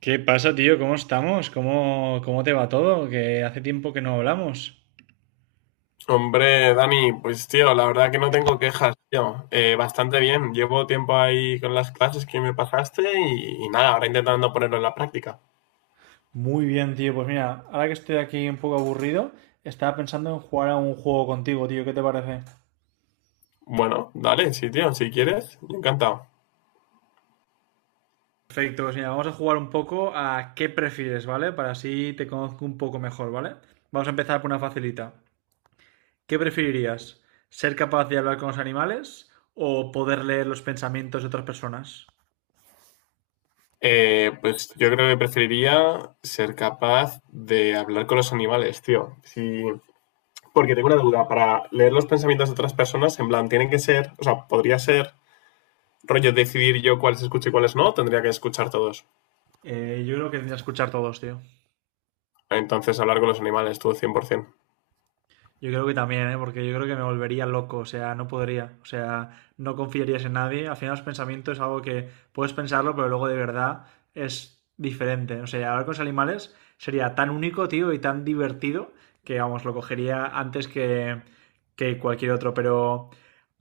¿Qué pasa, tío? ¿Cómo estamos? ¿Cómo te va todo? Que hace tiempo que no hablamos. Hombre, Dani, pues tío, la verdad que no tengo quejas, tío. Bastante bien. Llevo tiempo ahí con las clases que me pasaste y nada, ahora intentando ponerlo en la práctica. Muy bien, tío. Pues mira, ahora que estoy aquí un poco aburrido, estaba pensando en jugar a un juego contigo, tío. ¿Qué te parece? Bueno, dale, sí, tío, si quieres, yo encantado. Perfecto, pues mira, vamos a jugar un poco a qué prefieres, ¿vale? Para así te conozco un poco mejor, ¿vale? Vamos a empezar por una facilita. ¿Qué preferirías? ¿Ser capaz de hablar con los animales o poder leer los pensamientos de otras personas? Pues yo creo que preferiría ser capaz de hablar con los animales, tío. Sí, porque tengo una duda, para leer los pensamientos de otras personas, en plan, tienen que ser, o sea, podría ser rollo decidir yo cuáles escucho y cuáles no, o tendría que escuchar todos. Yo creo que tendría que escuchar todos, tío. Entonces hablar con los animales, tú, 100%. Yo creo que también, ¿eh?, porque yo creo que me volvería loco, o sea, no podría, o sea, no confiarías en nadie. Al final los pensamientos es algo que puedes pensarlo, pero luego de verdad es diferente. O sea, hablar con los animales sería tan único, tío, y tan divertido que, vamos, lo cogería antes que cualquier otro. Pero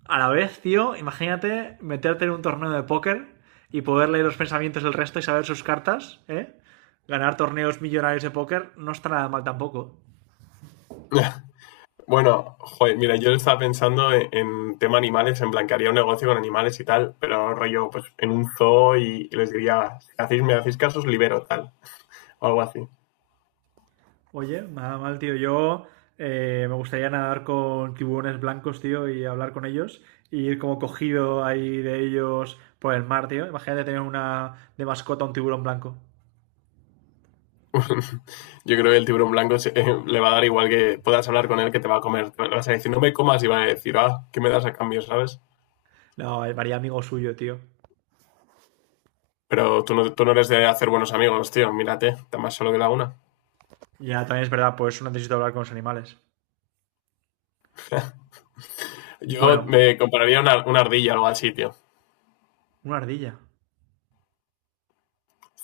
a la vez, tío, imagínate meterte en un torneo de póker y poder leer los pensamientos del resto y saber sus cartas, ¿eh? Ganar torneos millonarios de póker no está nada mal tampoco. Bueno, joder, mira, yo estaba pensando en tema animales, en plan que haría un negocio con animales y tal, pero rollo, pues en un zoo y les diría, si hacéis, me hacéis caso, os libero, tal, o algo así. Oye, nada mal, tío. Yo me gustaría nadar con tiburones blancos, tío, y hablar con ellos. Y ir como cogido ahí de ellos por el mar, tío. Imagínate tener una de mascota un tiburón blanco. Yo creo que el tiburón blanco le va a dar igual que puedas hablar con él que te va a comer. Le vas a decir, no me comas, y va a decir, ah, ¿qué me das a cambio, sabes? No, me haría amigo suyo, tío. Pero tú no eres de hacer buenos amigos, tío, mírate, está más solo que la una. Ya, también es verdad, pues no necesito hablar con los animales. Yo Bueno, me compraría una ardilla o algo así, tío. una ardilla.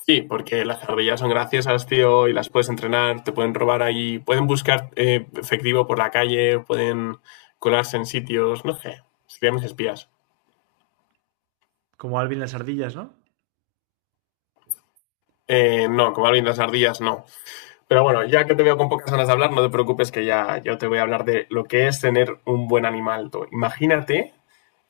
Sí, porque las ardillas son graciosas, tío, y las puedes entrenar, te pueden robar ahí, pueden buscar efectivo por la calle, pueden colarse en sitios, no sé, serían mis espías. Como Alvin las ardillas, ¿no? No, como alguien de las ardillas, no. Pero bueno, ya que te veo con pocas ganas de hablar, no te preocupes que ya yo te voy a hablar de lo que es tener un buen animal. Tú. Imagínate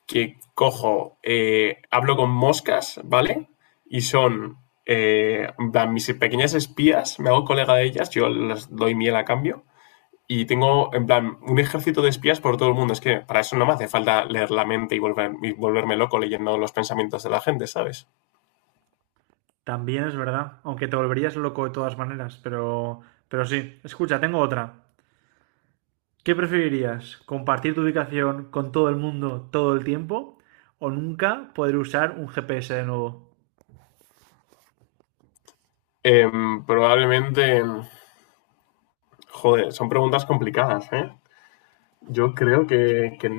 que hablo con moscas, ¿vale? Y son en plan, mis pequeñas espías, me hago colega de ellas, yo les doy miel a cambio. Y tengo, en plan, un ejército de espías por todo el mundo. Es que para eso no me hace falta leer la mente y volverme loco leyendo los pensamientos de la gente, ¿sabes? También es verdad. Aunque te volverías loco de todas maneras, pero... Pero sí. Escucha, tengo otra. ¿Qué preferirías? ¿Compartir tu ubicación con todo el mundo todo el tiempo? ¿O nunca poder usar un GPS de nuevo? Eh, Probablemente, joder, son preguntas complicadas, ¿eh? Yo creo que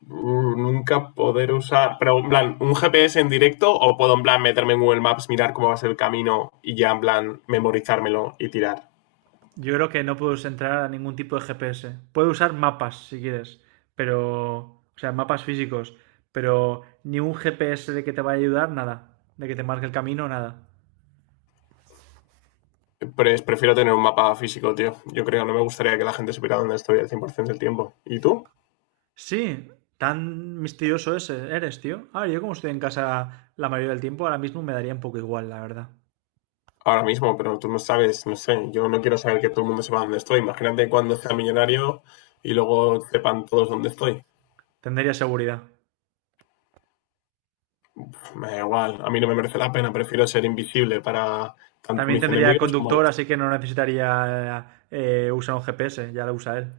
nunca poder usar, pero en plan, un GPS en directo o puedo en plan meterme en Google Maps, mirar cómo va a ser el camino y ya en plan memorizármelo y tirar. Yo creo que no puedes entrar a ningún tipo de GPS. Puedes usar mapas si quieres, pero... O sea, mapas físicos, pero ni un GPS de que te vaya a ayudar, nada. De que te marque el camino, nada. Pero prefiero tener un mapa físico, tío. Yo creo, no me gustaría que la gente supiera dónde estoy al 100% del tiempo. ¿Y tú? Sí, tan misterioso ese eres, tío. A ver, yo como estoy en casa la mayoría del tiempo, ahora mismo me daría un poco igual, la verdad. Ahora mismo, pero tú no sabes, no sé, yo no quiero saber que todo el mundo sepa dónde estoy. Imagínate cuando sea millonario y luego sepan todos dónde estoy. Tendría seguridad. Me da igual, a mí no me merece la pena, prefiero ser invisible para tanto También mis tendría enemigos como conductor, los. así que no necesitaría usar un GPS, ya lo usa él.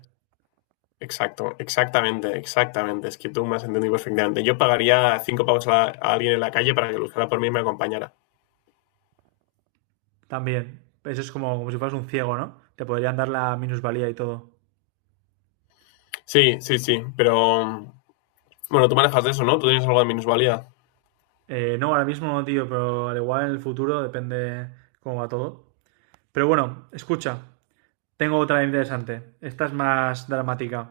Exacto, exactamente, exactamente. Es que tú me has entendido perfectamente. Yo pagaría 5 pavos a alguien en la calle para que lo usara por mí y me acompañara. También. Eso es como, como si fueras un ciego, ¿no? Te podrían dar la minusvalía y todo. Sí, sí, sí, pero bueno, tú manejas de eso, ¿no? Tú tienes algo de minusvalía. No, ahora mismo no, tío, pero al igual en el futuro depende cómo va todo. Pero bueno, escucha, tengo otra interesante. Esta es más dramática.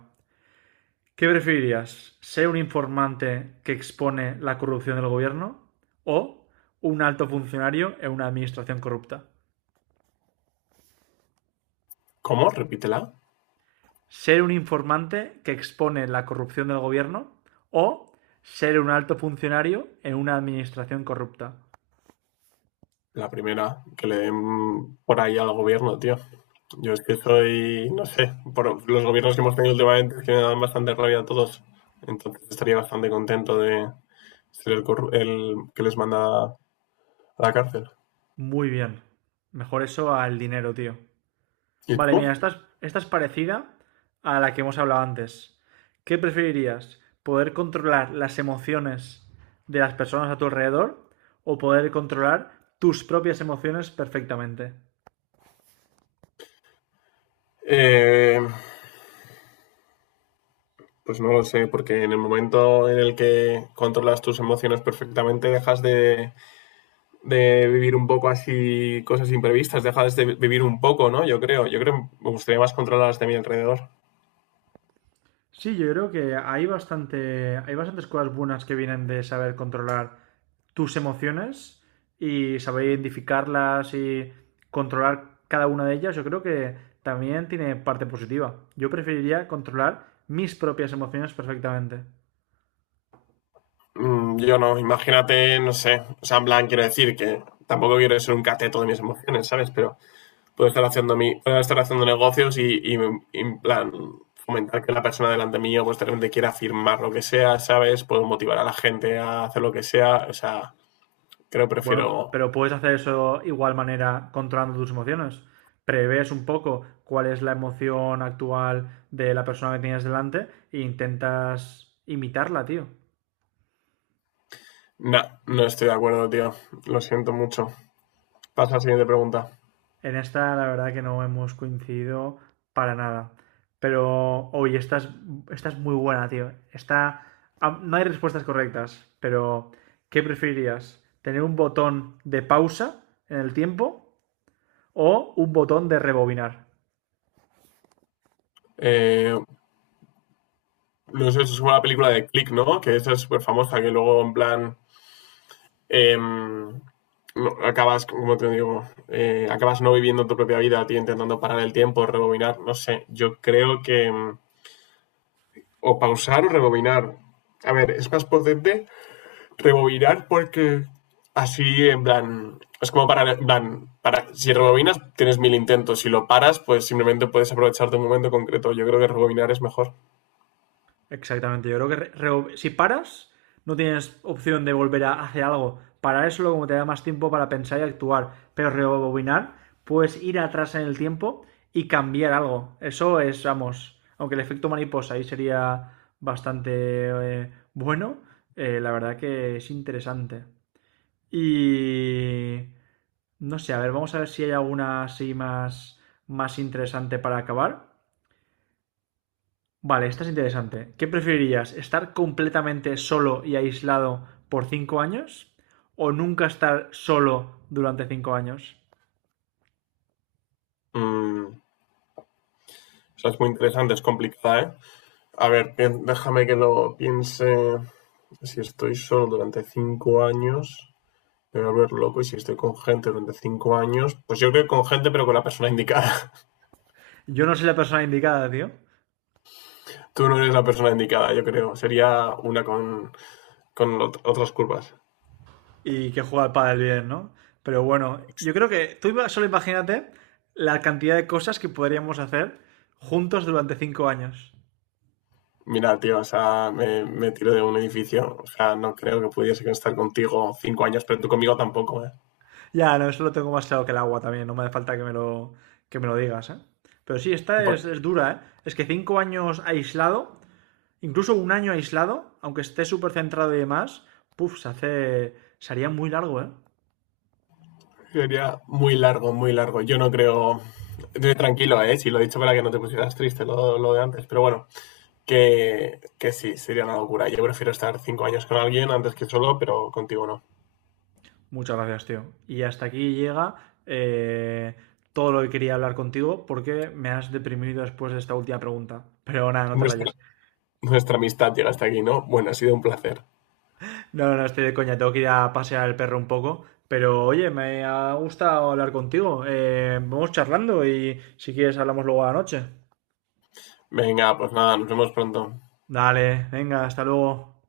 ¿Qué preferirías? ¿Ser un informante que expone la corrupción del gobierno o un alto funcionario en una administración corrupta? ¿Cómo? Repítela. Ser un informante que expone la corrupción del gobierno o ser un alto funcionario en una administración corrupta. La primera, que le den por ahí al gobierno, tío. Yo es que soy, no sé, por los gobiernos que hemos tenido últimamente es que me dan bastante rabia a todos. Entonces estaría bastante contento de ser el que les manda a la cárcel. Muy bien. Mejor eso al dinero, tío. ¿Y Vale, tú? mira, esta es parecida a la que hemos hablado antes. ¿Qué preferirías? ¿Poder controlar las emociones de las personas a tu alrededor o poder controlar tus propias emociones perfectamente? Eh, pues no lo sé, porque en el momento en el que controlas tus emociones perfectamente, dejas de vivir un poco así cosas imprevistas, dejas de vivir un poco, ¿no? Yo creo que me gustaría más controlar las de mi alrededor. Sí, yo creo que hay bastantes cosas buenas que vienen de saber controlar tus emociones y saber identificarlas y controlar cada una de ellas. Yo creo que también tiene parte positiva. Yo preferiría controlar mis propias emociones perfectamente. Yo no, imagínate, no sé, o sea, en plan, quiero decir que tampoco quiero ser un cateto de mis emociones, ¿sabes? Pero puedo estar haciendo negocios en plan fomentar que la persona delante mío pues de repente quiera firmar lo que sea, ¿sabes? Puedo motivar a la gente a hacer lo que sea, o sea, creo que Bueno, prefiero. pero puedes hacer eso igual manera controlando tus emociones. Prevés un poco cuál es la emoción actual de la persona que tienes delante e intentas imitarla, tío. No, no estoy de acuerdo, tío, lo siento mucho. Pasa a la siguiente pregunta. En esta la verdad que no hemos coincidido para nada. Pero, oye, esta es muy buena, tío. Esta, ah, no hay respuestas correctas, pero ¿qué preferirías? ¿Tener un botón de pausa en el tiempo o un botón de rebobinar? Eh, no sé, eso es como la película de Click, ¿no? Que esa es súper famosa, que luego en plan no, acabas, como te digo, acabas no viviendo tu propia vida, ti intentando parar el tiempo, rebobinar, no sé, yo creo que o pausar o rebobinar. A ver, es más potente rebobinar porque así, en plan, es como para, en plan, si rebobinas tienes mil intentos, si lo paras, pues simplemente puedes aprovechar de un momento concreto. Yo creo que rebobinar es mejor. Exactamente, yo creo que si paras, no tienes opción de volver a hacer algo. Parar es solo como te da más tiempo para pensar y actuar, pero rebobinar, puedes ir atrás en el tiempo y cambiar algo. Eso es, vamos, aunque el efecto mariposa ahí sería bastante bueno, la verdad que es interesante. Y... No sé, a ver, vamos a ver si hay alguna así más interesante para acabar. Vale, esta es interesante. ¿Qué preferirías? ¿Estar completamente solo y aislado por 5 años? ¿O nunca estar solo durante 5 años? O sea, es muy interesante, es complicada, ¿eh? A ver, déjame que lo piense. Si estoy solo durante 5 años, me voy a volver loco. Y si estoy con gente durante 5 años, pues yo creo que con gente, pero con la persona indicada. Yo no soy la persona indicada, tío. Tú no eres la persona indicada, yo creo. Sería una con otras curvas. Y que juega al pádel bien, ¿no? Pero bueno, Ex- yo creo que tú iba- solo imagínate la cantidad de cosas que podríamos hacer juntos durante 5 años. Mira, tío, o sea, me tiro de un edificio. O sea, no creo que pudiese estar contigo 5 años, pero tú conmigo tampoco, ¿eh? Ya, no, eso lo tengo más claro que el agua también. No me hace falta que me lo digas, ¿eh? Pero sí, esta Bueno, es dura, ¿eh? Es que 5 años aislado. Incluso un año aislado, aunque esté súper centrado y demás, puff, se hace. Se haría muy largo, ¿eh? sería muy largo, muy largo. Yo no creo. Estoy tranquilo, ¿eh? Si lo he dicho para que no te pusieras triste lo de antes, pero bueno. Que sería una locura. Yo prefiero estar 5 años con alguien antes que solo, pero contigo no. Muchas gracias, tío. Y hasta aquí llega eh, todo lo que quería hablar contigo porque me has deprimido después de esta última pregunta. Pero nada, no te Nuestra, rayes. nuestra amistad llega hasta aquí, ¿no? Bueno, ha sido un placer. No, no, estoy de coña. Tengo que ir a pasear al perro un poco. Pero oye, me ha gustado hablar contigo. Vamos charlando y si quieres hablamos luego a la noche. Venga, pues nada, nos vemos pronto. Dale, venga, hasta luego.